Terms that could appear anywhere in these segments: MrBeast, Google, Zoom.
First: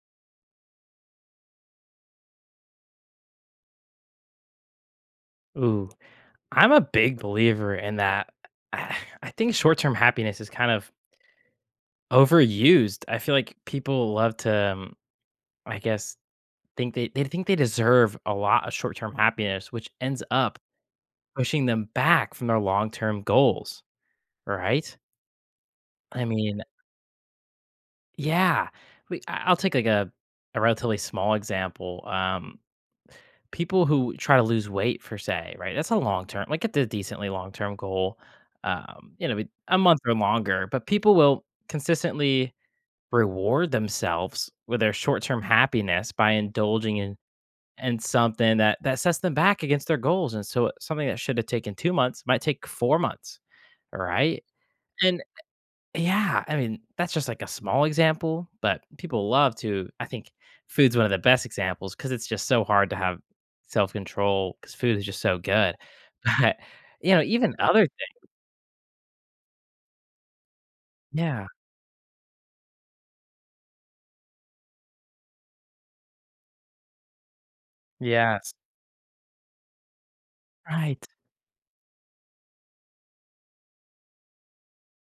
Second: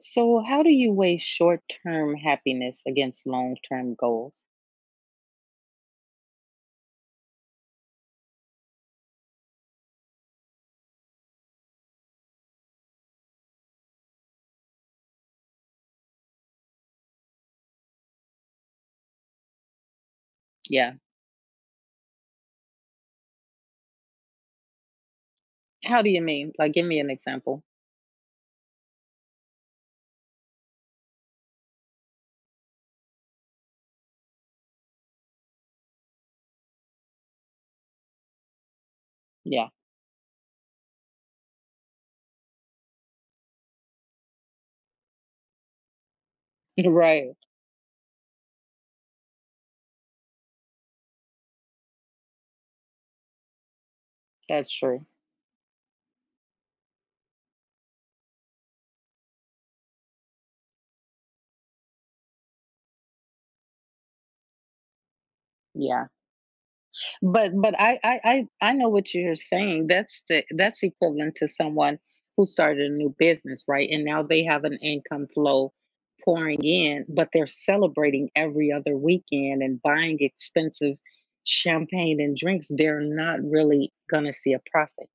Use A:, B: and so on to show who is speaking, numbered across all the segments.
A: So, how do you weigh short term happiness against long term goals?
B: Ooh, I'm a big believer in that. I I think short term happiness is kind of overused. I feel like people love to, I guess, think they think they deserve a lot of short term happiness, which ends up
A: Yeah.
B: pushing them back from their long term goals, right?
A: How do you
B: I
A: mean?
B: mean,
A: Like, give me an example.
B: yeah. I'll take like a relatively small example. People who try to lose weight for say, right? That's a long term, like it's a decently long term goal. You know,
A: Yeah.
B: a month or longer, but people will consistently reward themselves with their short term happiness by indulging
A: Right.
B: in something that that sets them back against their goals. And so something that should have taken 2 months might take 4 months. All right.
A: That's true.
B: And yeah, I mean, that's just like a small example, but people love to I think food's one of the best examples because it's just so hard to have self-control control because food is just so good.
A: Yeah.
B: But, you know,
A: But
B: even
A: but
B: other
A: I I
B: thi
A: I, I know what you're saying. That's equivalent
B: Yeah.
A: to someone who started a new business, right? And now they have an income flow pouring in, but they're celebrating
B: Yes.
A: every other weekend and buying expensive
B: Right.
A: champagne and drinks. They're not really gonna see a profit.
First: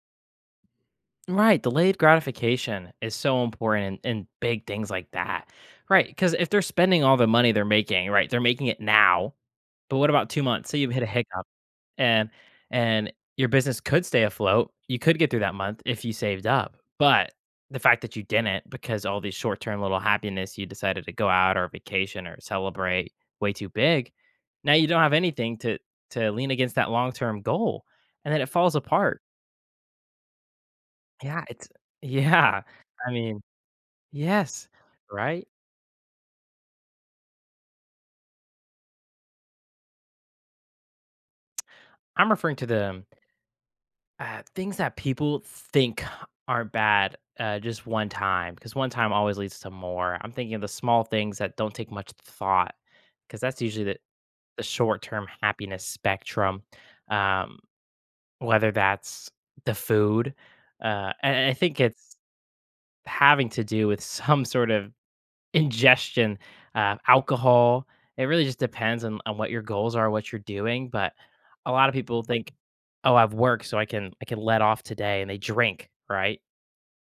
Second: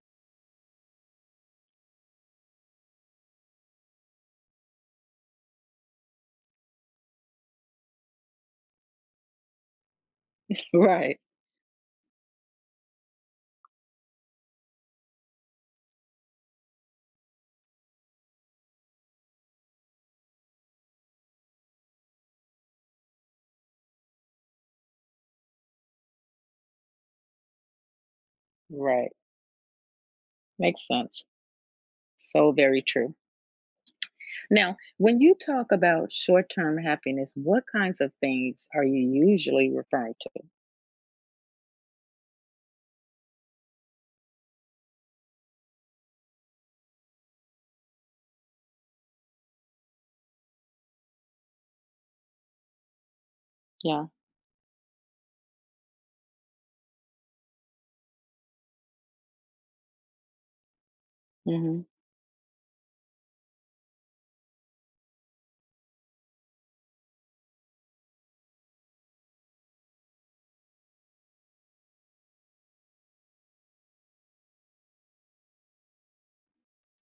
B: Right, delayed gratification is so important in big things like that. Right? Because if they're spending all the money they're making, right, they're making it now, but what about 2 months? So you hit a
A: Right.
B: hiccup, and and your business could stay afloat. You could get through that month if you saved up. But the fact that you didn't, because all these short-term little happiness you decided to go out or vacation or celebrate way too big, now you don't have anything to lean against that long-term goal, and then it falls
A: Right.
B: apart.
A: Makes sense.
B: Yeah, it's
A: So
B: yeah.
A: very
B: I
A: true.
B: mean, yes,
A: Now, when you
B: right?
A: talk about short term happiness, what kinds of things are you usually referring to?
B: I'm referring to the uh, things that people think aren't bad, just one time, because one time always leads to more. I'm thinking of the small things that don't take much thought, because that's usually
A: Yeah.
B: the short term happiness spectrum, um, whether that's the food. And I think
A: Hmm.
B: it's having to do with some sort of ingestion, alcohol. It really just depends on what your goals are, what you're doing. But a lot of people think, "Oh, I've worked, so I can let off today," and they drink, right?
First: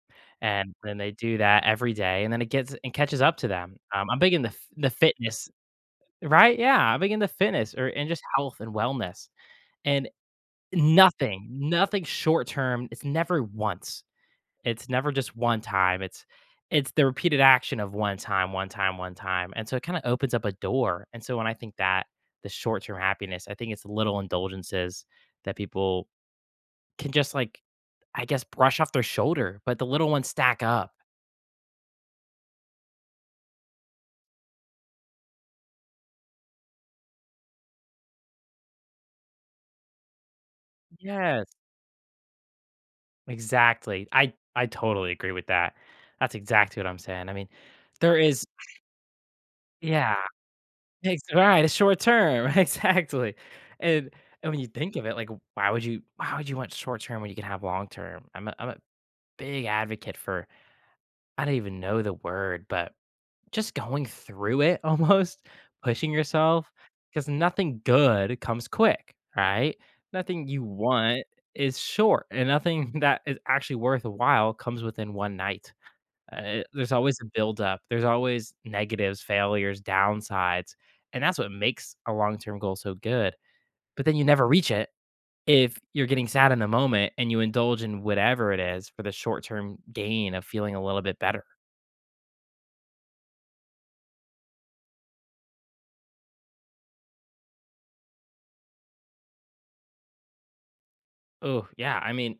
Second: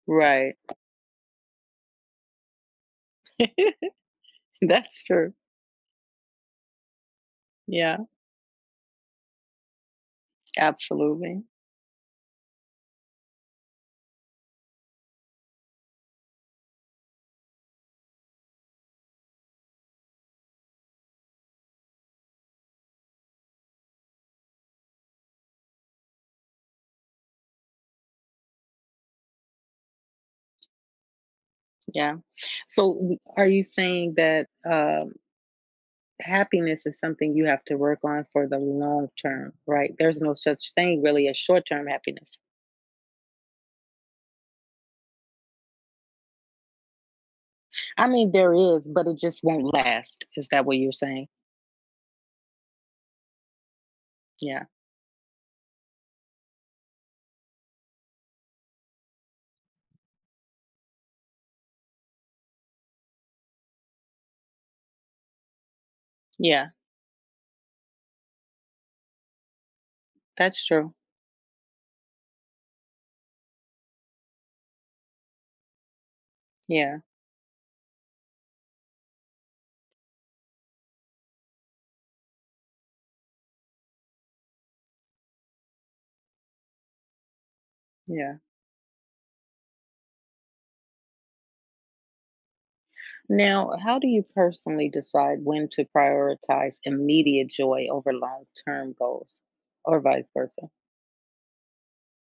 A: Right.
B: And then they do that every day, and then it gets and catches up to them. I'm big in the
A: That's true.
B: fitness, right? Yeah, I'm big into fitness or
A: Yeah.
B: and just health and wellness, and
A: Absolutely.
B: nothing, nothing short term. It's never once. It's never just one time, it's the repeated action of one time, one time, one time, and so it kinda opens up a door, and so when I think that the short-term happiness, I think it's little indulgences that people can just, like, I guess, brush off their shoulder, but the little ones stack up.
A: Yeah. So, are you saying that happiness is something you have to work on for the long term, right? There's no such thing really as
B: Yes,
A: short term happiness.
B: exactly. I totally agree with that. That's exactly what I'm saying, I mean,
A: I
B: there
A: mean,
B: is.
A: there is, but it just won't
B: Yeah.
A: last. Is that what you're
B: Ex
A: saying?
B: Right, it's short term, exactly, and and when
A: Yeah.
B: you think of it, like, why would you want short term when you can have long term? I'm a big advocate for I don't even know the word, but just going through it almost, pushing yourself,
A: Yeah.
B: because nothing good comes quick, right? Nothing you
A: That's true.
B: want is short, and nothing that is actually worthwhile comes within one night. There's
A: Yeah.
B: always a buildup. There's always negatives, failures, downsides, and that's what makes a long-term goal so good. But then you never reach it if you're getting sad in the moment and you indulge in
A: Yeah.
B: whatever it is for the short-term gain of feeling a little bit better.
A: Now, how do you personally decide when to prioritize immediate joy over long term goals or vice versa?
B: Oh, yeah. I mean,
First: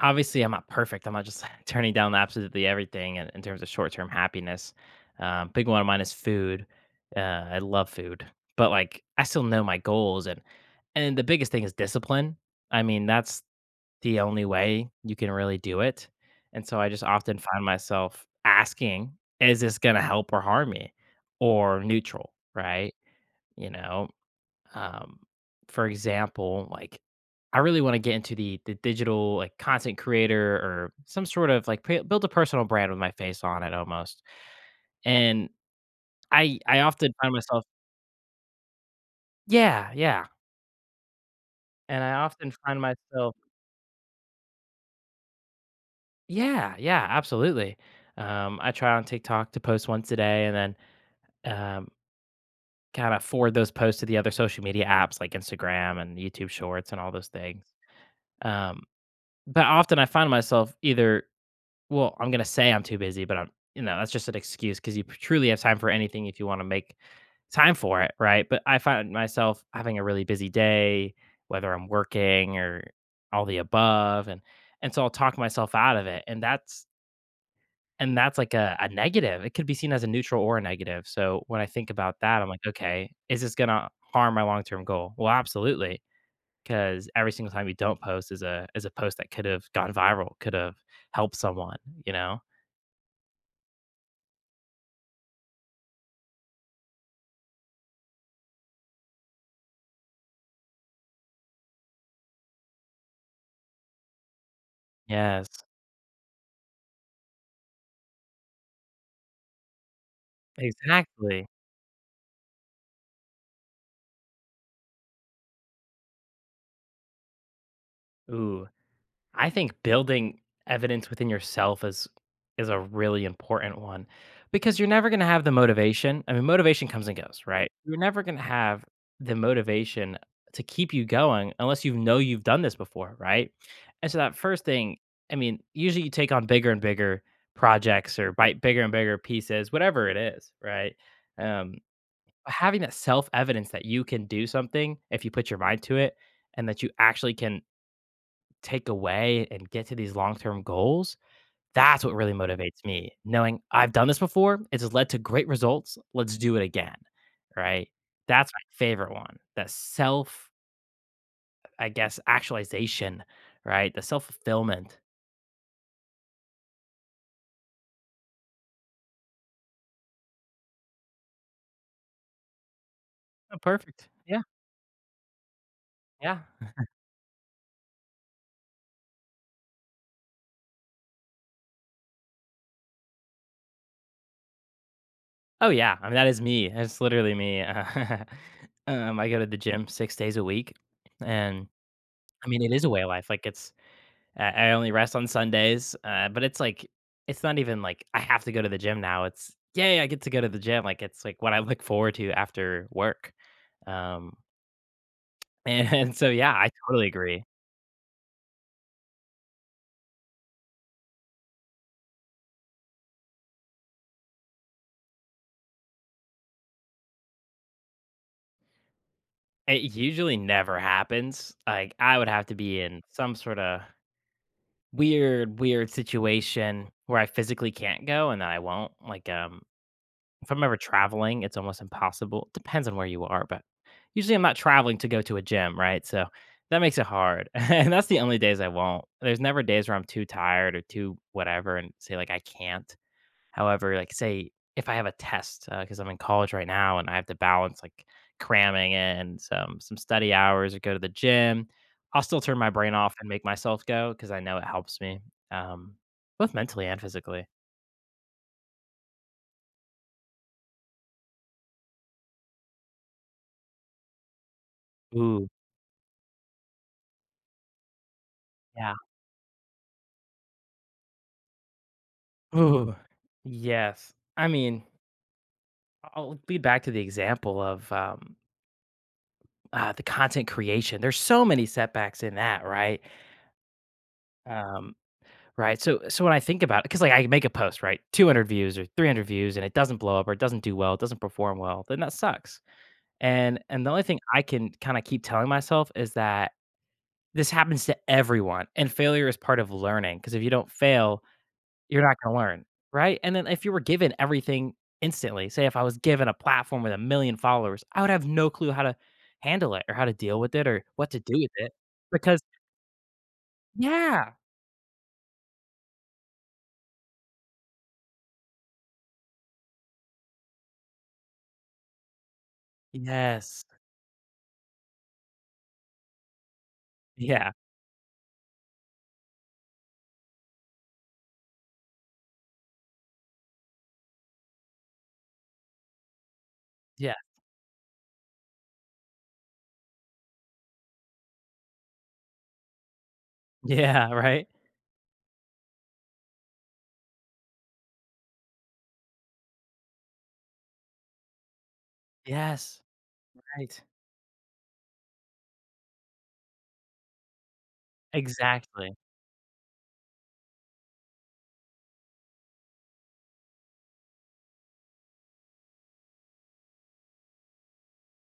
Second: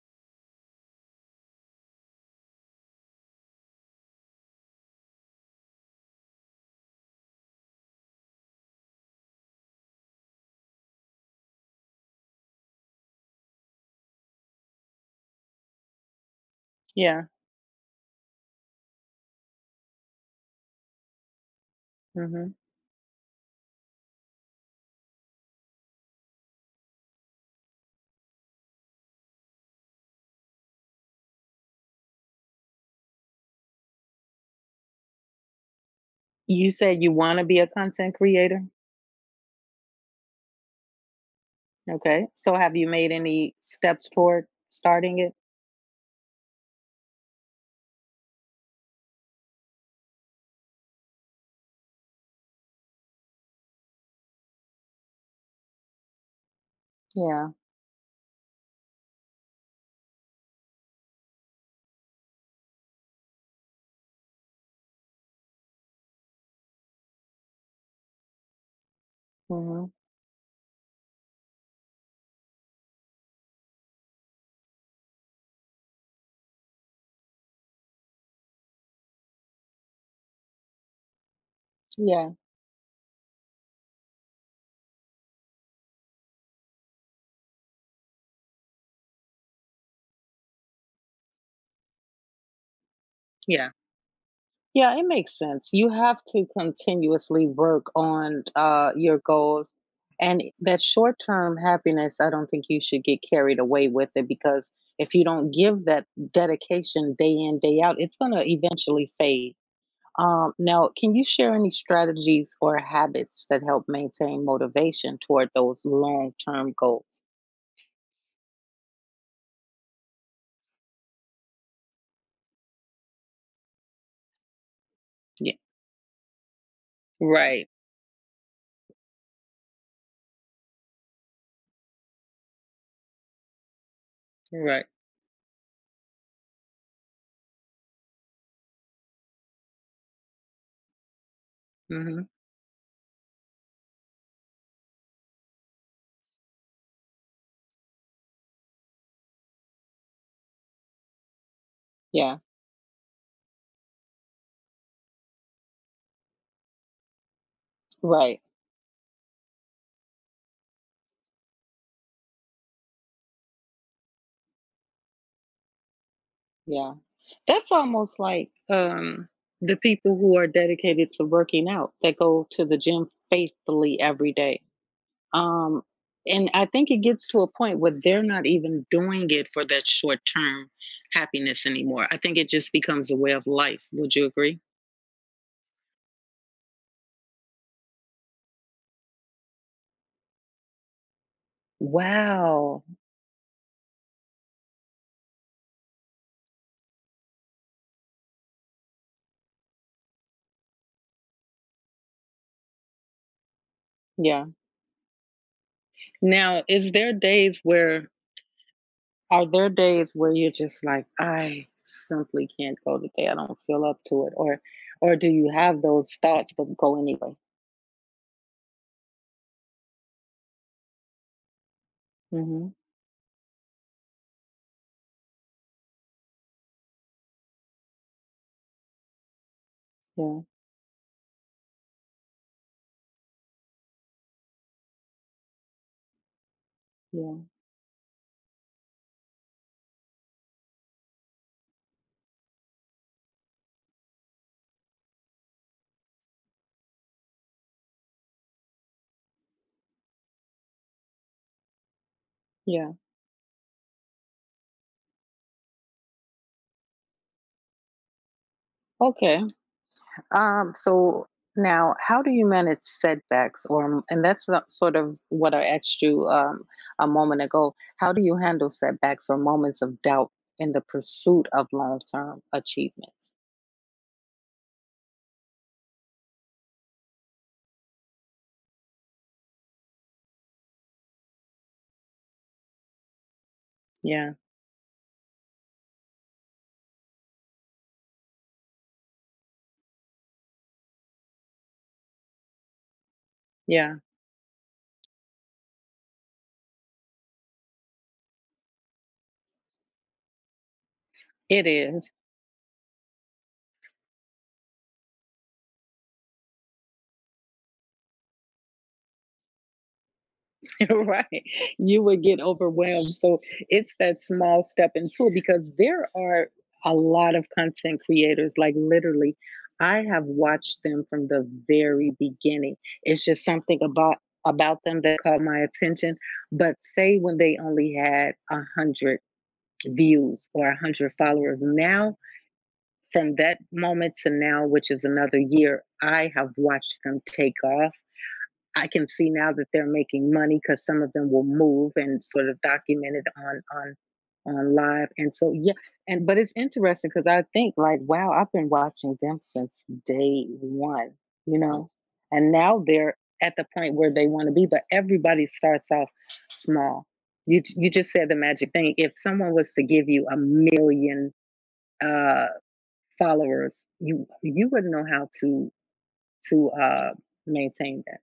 B: obviously, I'm not perfect. I'm not just turning down absolutely everything in terms of short-term happiness. Big one of mine is food. Uh, I love food, but like I still know my goals and the biggest thing is discipline. I mean, that's the only way you can really do it, and so I just
A: Yeah.
B: often find myself asking, "Is this gonna help or harm me?" Or neutral,
A: Hmm.
B: right? You know, um, for example, like, I really wanna get into the digital, like, content creator or some sort of, like, p build a personal brand with my face on it almost, and I
A: You
B: I
A: said
B: often
A: you
B: find
A: want to be
B: myself
A: a content creator.
B: yeah, yeah, and I
A: Okay.
B: often
A: So, have
B: find
A: you made
B: myself
A: any steps toward starting it?
B: yeah, yeah, absolutely. I try on TikTok to post once a day, and then um, kinda forward those posts to the other social media apps like Instagram and YouTube Shorts and all those
A: Yeah.
B: things. Um, but often I find myself either well, I'm gonna say I'm too busy, but I'm you know, that's just an excuse because you truly have time for anything if you wanna make time for it, right? But I find myself
A: Hmm.
B: having a really busy day, whether I'm working or all the above, and so I'll talk myself out of it, and that's like a negative. It could be seen as a neutral or a negative. So when I think about
A: Yeah.
B: that, I'm like, okay, is this gonna harm my long-term goal? Well, absolutely, because every single time you don't post is a post that could have gone viral, could have helped someone, you know?
A: Yeah. Yeah, it makes sense. You have to continuously work on your goals. And that short term happiness, I don't think you should get carried away with it because if you
B: Yes,
A: don't give that dedication day in, day out, it's going to eventually fade. Now, can you
B: exactly.
A: share any strategies or habits that help maintain motivation toward those long term goals?
B: Ooh. I think building evidence within yourself is a really important one because you're never going to have the
A: Yeah.
B: motivation. I mean, motivation comes and goes,
A: Right.
B: right? You're never going to have the motivation to keep you going unless you know you've done this before, right? And so that first
A: Right.
B: thing, I mean, usually you take on bigger and bigger projects or bite bigger and bigger pieces, whatever it is, right? Um,
A: Hmm.
B: having that self evidence that you can do something if you put your mind to it and that you actually can take away and get to these long-term goals, that's what really
A: Yeah.
B: motivates me, knowing I've done this before, it has led to great results, let's do it again, right?
A: Right.
B: That's my favorite one, that self, I guess, actualization, right? The self-fulfillment.
A: Yeah. That's almost like, the people who are dedicated to working out, that go to the gym
B: Oh,
A: faithfully
B: perfect.
A: every
B: Yeah,
A: day. Um,
B: yeah.
A: and I think it gets to a point where they're not even doing it for that short-term happiness anymore. I think it just becomes a way of life. Would you agree?
B: Oh, yeah, I mean, that is me, that's literally me. I go to the gym 6 days a week, and, I mean, it
A: Wow.
B: is a way of life, like, it's I only rest on Sundays, but it's like it's not even like I have to go to the gym now. It's yay, I get to go to the gym. Like it's like what I look forward to after work. Um,
A: Yeah.
B: and and so yeah,
A: Now,
B: I
A: is
B: totally
A: there
B: agree.
A: days where are there days where you're just like, "I simply can't go today. I don't feel up to it," or do you have those thoughts but go anyway?
B: It usually never happens. Like I would have to
A: Mhm.
B: be in some sort of weird, weird situation where I physically can't go, and then I won't. Like
A: Yeah,
B: if I'm ever traveling, it's almost impossible. Depends on where you are, but usually I'm not traveling to go to a gym, right? So that makes it
A: yeah,
B: hard. and that's the only days I won't. There's never days where I'm too tired or too whatever and say, like, I can't. However, like, say if I have a test, because I'm in college right now and I have to balance like cramming in some study hours or go to the gym, I'll still turn my brain
A: yeah.
B: off and make myself go because I know it helps me, um, both mentally and physically.
A: Okay. So now, how do you manage setbacks? Or, and that's not sort of
B: Ooh,
A: what I asked you a moment ago. How do you handle
B: yeah.
A: setbacks or moments of doubt in the pursuit of long term
B: Ooh,
A: achievements?
B: yes. I mean, I'll be back to the example of the content creation. There's so many setbacks in that, right?
A: Yeah,
B: Um, right. So when I think about it, because like I make a post, right, 200 views or 300 views, and it doesn't blow up or it doesn't do well, it doesn't perform well, then that sucks. And the
A: yeah,
B: only thing I can kind of keep telling myself is that this happens to everyone, and failure is part of learning. Because if you don't fail,
A: it
B: you're
A: is.
B: not gonna learn, right? And then if you were given everything instantly, say if I was given a platform with a million followers, I would have no clue how to handle it or how to deal with it or what to do
A: Right,
B: with it
A: you would get
B: because
A: overwhelmed, so it's that
B: yeah.
A: small step and tool because there are a lot of content creators, like, literally I have watched them from the very beginning. It's just
B: Yes.
A: something about them that caught my attention, but say when
B: Yeah.
A: they only had 100 views or 100 followers. Now from that moment to now, which is another year, I have watched
B: Yeah.
A: them take off. I can see now that they're making money because some of them will move and sort of document it on on
B: Yeah, right?
A: on live. And so yeah, and but it's interesting because I think, like, wow, I've been watching them since day one, you know, and
B: Yes.
A: now they're at the
B: Right.
A: point where they want to be. But everybody starts off small. You just said the magic thing.
B: Exactly.
A: If someone was to give you 1 million uh, followers, you wouldn't know how to maintain that.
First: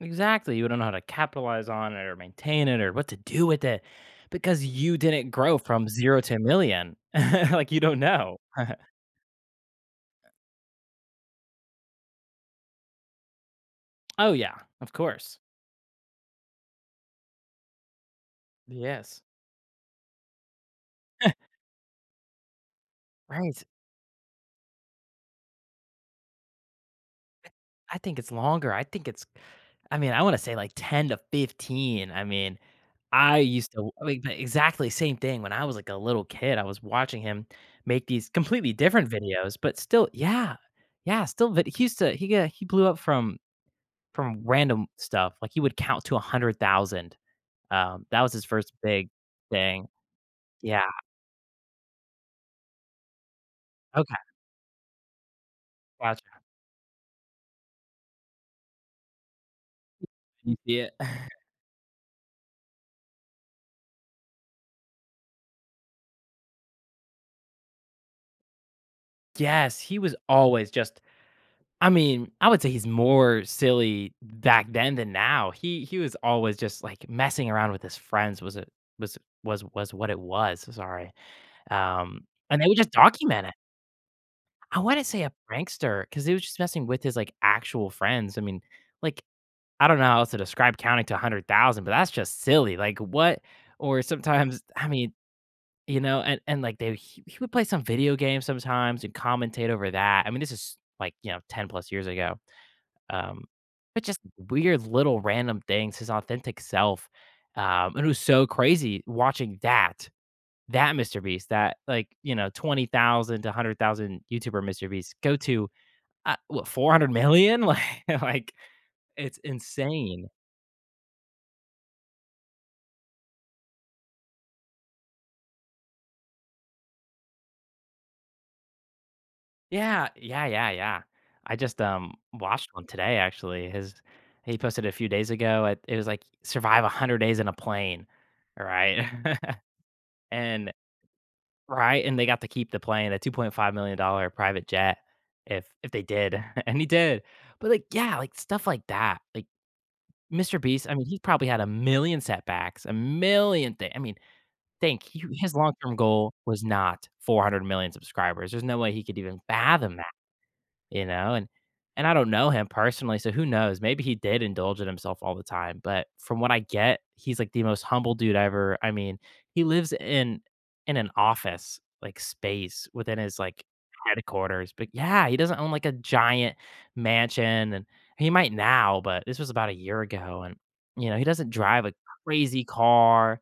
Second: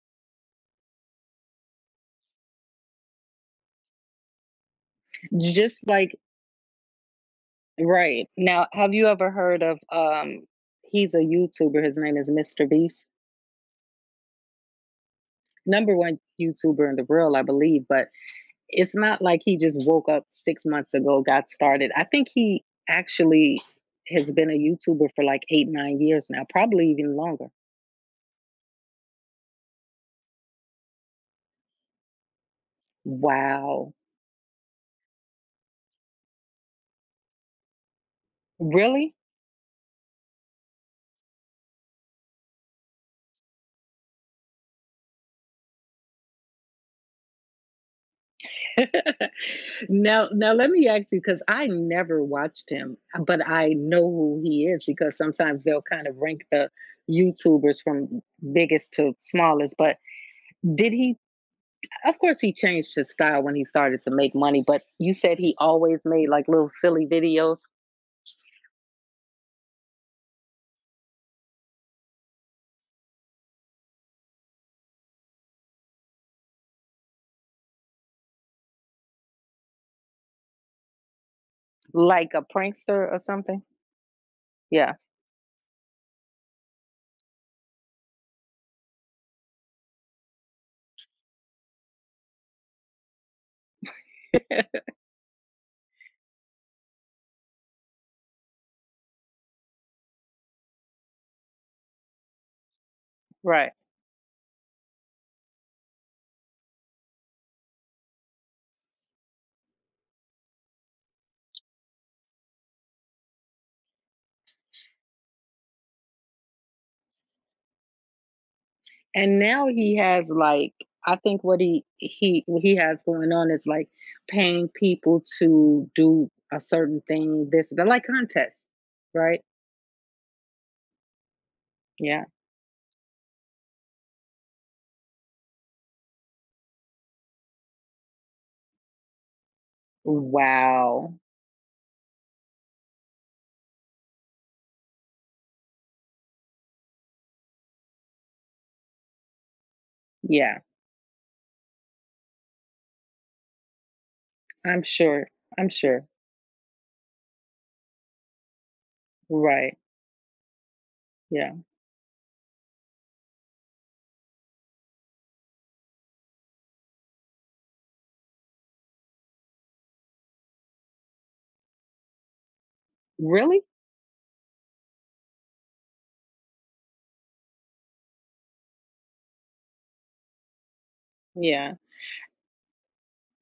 B: Exactly. You wouldn't know how to capitalize on it or maintain it or what to do with it because you didn't grow
A: Just
B: from
A: like
B: 0 to a million. Like, you don't
A: Right.
B: know.
A: Now, have you ever heard of, he's a YouTuber, his name is Mr. Beast,
B: Oh, yeah. Of course.
A: number 1 YouTuber in the world, I believe, but it's not
B: Yes.
A: like he just woke up 6 months ago, got started. I think he actually
B: Right.
A: has been a YouTuber for like 8, 9 years now, probably even longer.
B: I think it's longer. I think it's I mean, I wanna say like 10 to 15. I mean, I used to
A: Wow.
B: I mean, but exactly same thing when I was like a little kid, I was watching him make these completely different
A: Really?
B: videos, but still yeah. Yeah, still vid he used to he blew up from random stuff, like he would count to 100,000. That was his first big thing.
A: Now, let
B: Yeah,
A: me ask you because I never watched him, but I know
B: okay,
A: who he is because sometimes they'll kind of
B: gotcha.
A: rank the YouTubers from biggest to smallest. But
B: You see
A: did
B: it?
A: he? Of course, he changed his style when he started to make money. But you said he always made like little silly videos,
B: Yes, he was always just I mean, I would say he's more silly back then than now. He was always just like messing around with his friends was was what it was, sorry. Um,
A: like a
B: and they would just
A: prankster or
B: document it.
A: something.
B: I
A: Yeah,
B: wouldn't say a prankster because he was just messing with his, like, actual friends. I mean, like, I don't know how else to describe counting to 100,000, but that's just silly, like, what or sometimes I mean, you know, and like, they he would play some video game sometimes and commentate over that. I mean, this is, like, you know, 10 plus years ago. Um,
A: right.
B: but just weird little random things, his authentic self. And it was so crazy watching that, that Mr. Beast, that like, you know, 20,000 to 100,000 YouTuber Mr. Beast go to, what, 400 million? Like it's
A: And now he
B: insane.
A: has like I think what he has going on is like paying people to do a certain thing. This they're like contests, right?
B: Yeah. Yeah. Yeah. Yeah. I just,
A: Yeah.
B: watched one today, actually. His, he posted it a few days ago. It was like survive 100 days in a plane. All right. and
A: Wow.
B: right, and they got to keep the plane, a $2.5 million dollar private jet if they did, and he did. But, like, yeah, like, stuff like that, like, Mr.
A: Yeah.
B: Beast, I mean, he probably had a million setbacks, a million things. I mean,
A: I'm
B: think, he
A: sure.
B: his
A: I'm
B: long-term
A: sure.
B: goal was not 400 million subscribers, there's no way he could even
A: Right.
B: fathom that, you know?
A: Yeah.
B: And I don't know him personally, so who knows? Maybe he did indulge in himself all the time, but from what I get, he's like the most humble dude ever. I mean, he lives in an office like space within his
A: Really?
B: like headquarters, but yeah, he doesn't own like a giant mansion and he might now, but this was about a year ago and you know, he doesn't
A: Yeah.
B: drive a crazy car.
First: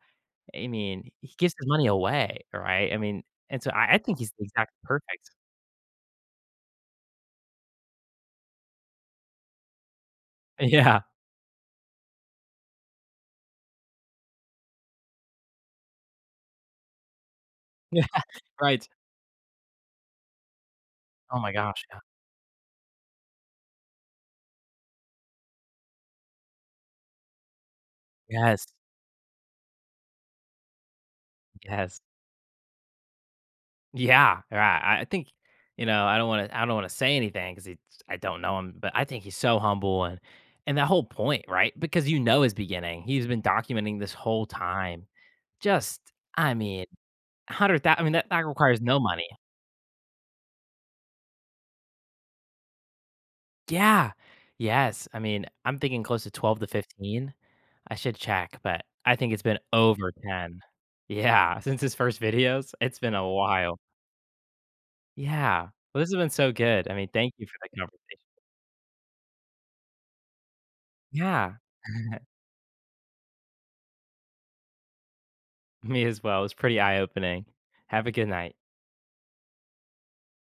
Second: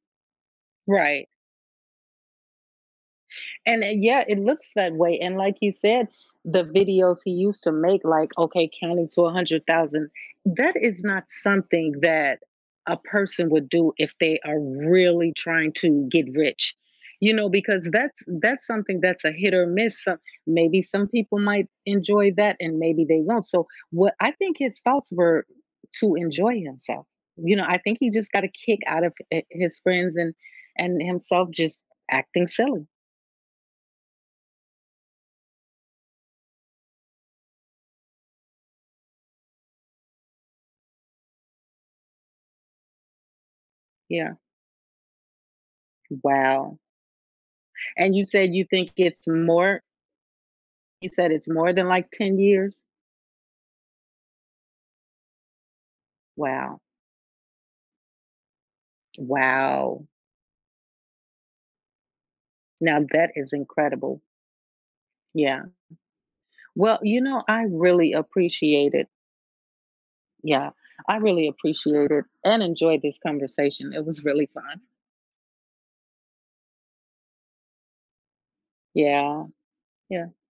B: I mean,
A: Right.
B: he gives his money away, right? I mean, and so
A: And,
B: I think
A: yeah,
B: he's
A: it
B: the exact
A: looks that way,
B: perfect.
A: and like you said, the videos he used to make, like, okay, counting to 100,000, that
B: Yeah.
A: is not something that a person would do if they are really trying to get rich, because that's that's
B: Right.
A: something that's a hit or miss, so maybe some
B: Oh
A: people
B: my
A: might
B: gosh, yeah.
A: enjoy that and maybe they won't, so what I think his thoughts were to enjoy himself, I think he just got a
B: Yes,
A: kick out of, his friends and himself just
B: yes.
A: acting silly,
B: Yeah, right, I think, you know, I don't wanna say anything because I don't know him, but I think he's so humble and that whole point, right? Because you know his beginning, he's been documenting this
A: yeah.
B: whole time. Just, I
A: Wow.
B: mean, 100,000 I mean,
A: And you
B: that that
A: said you
B: requires
A: think
B: no money.
A: it's more you said it's more than like 10 years?
B: Yeah. Yes, I mean, I'm thinking close to 12 to
A: Wow.
B: 15. I should check, but I think it's been
A: Wow.
B: over 10. Yeah, since his first videos, it's
A: Now
B: been a
A: that is
B: while.
A: incredible. Yeah.
B: Yeah. Well, this has been so good. I
A: Well,
B: mean, thank you for
A: I
B: that
A: really
B: conversation.
A: appreciate it. Yeah. I really
B: Yeah.
A: appreciate it and enjoyed this conversation. It was really fun.
B: Me as well. It was pretty eye opening. Have a good night.
A: Yeah. Yeah.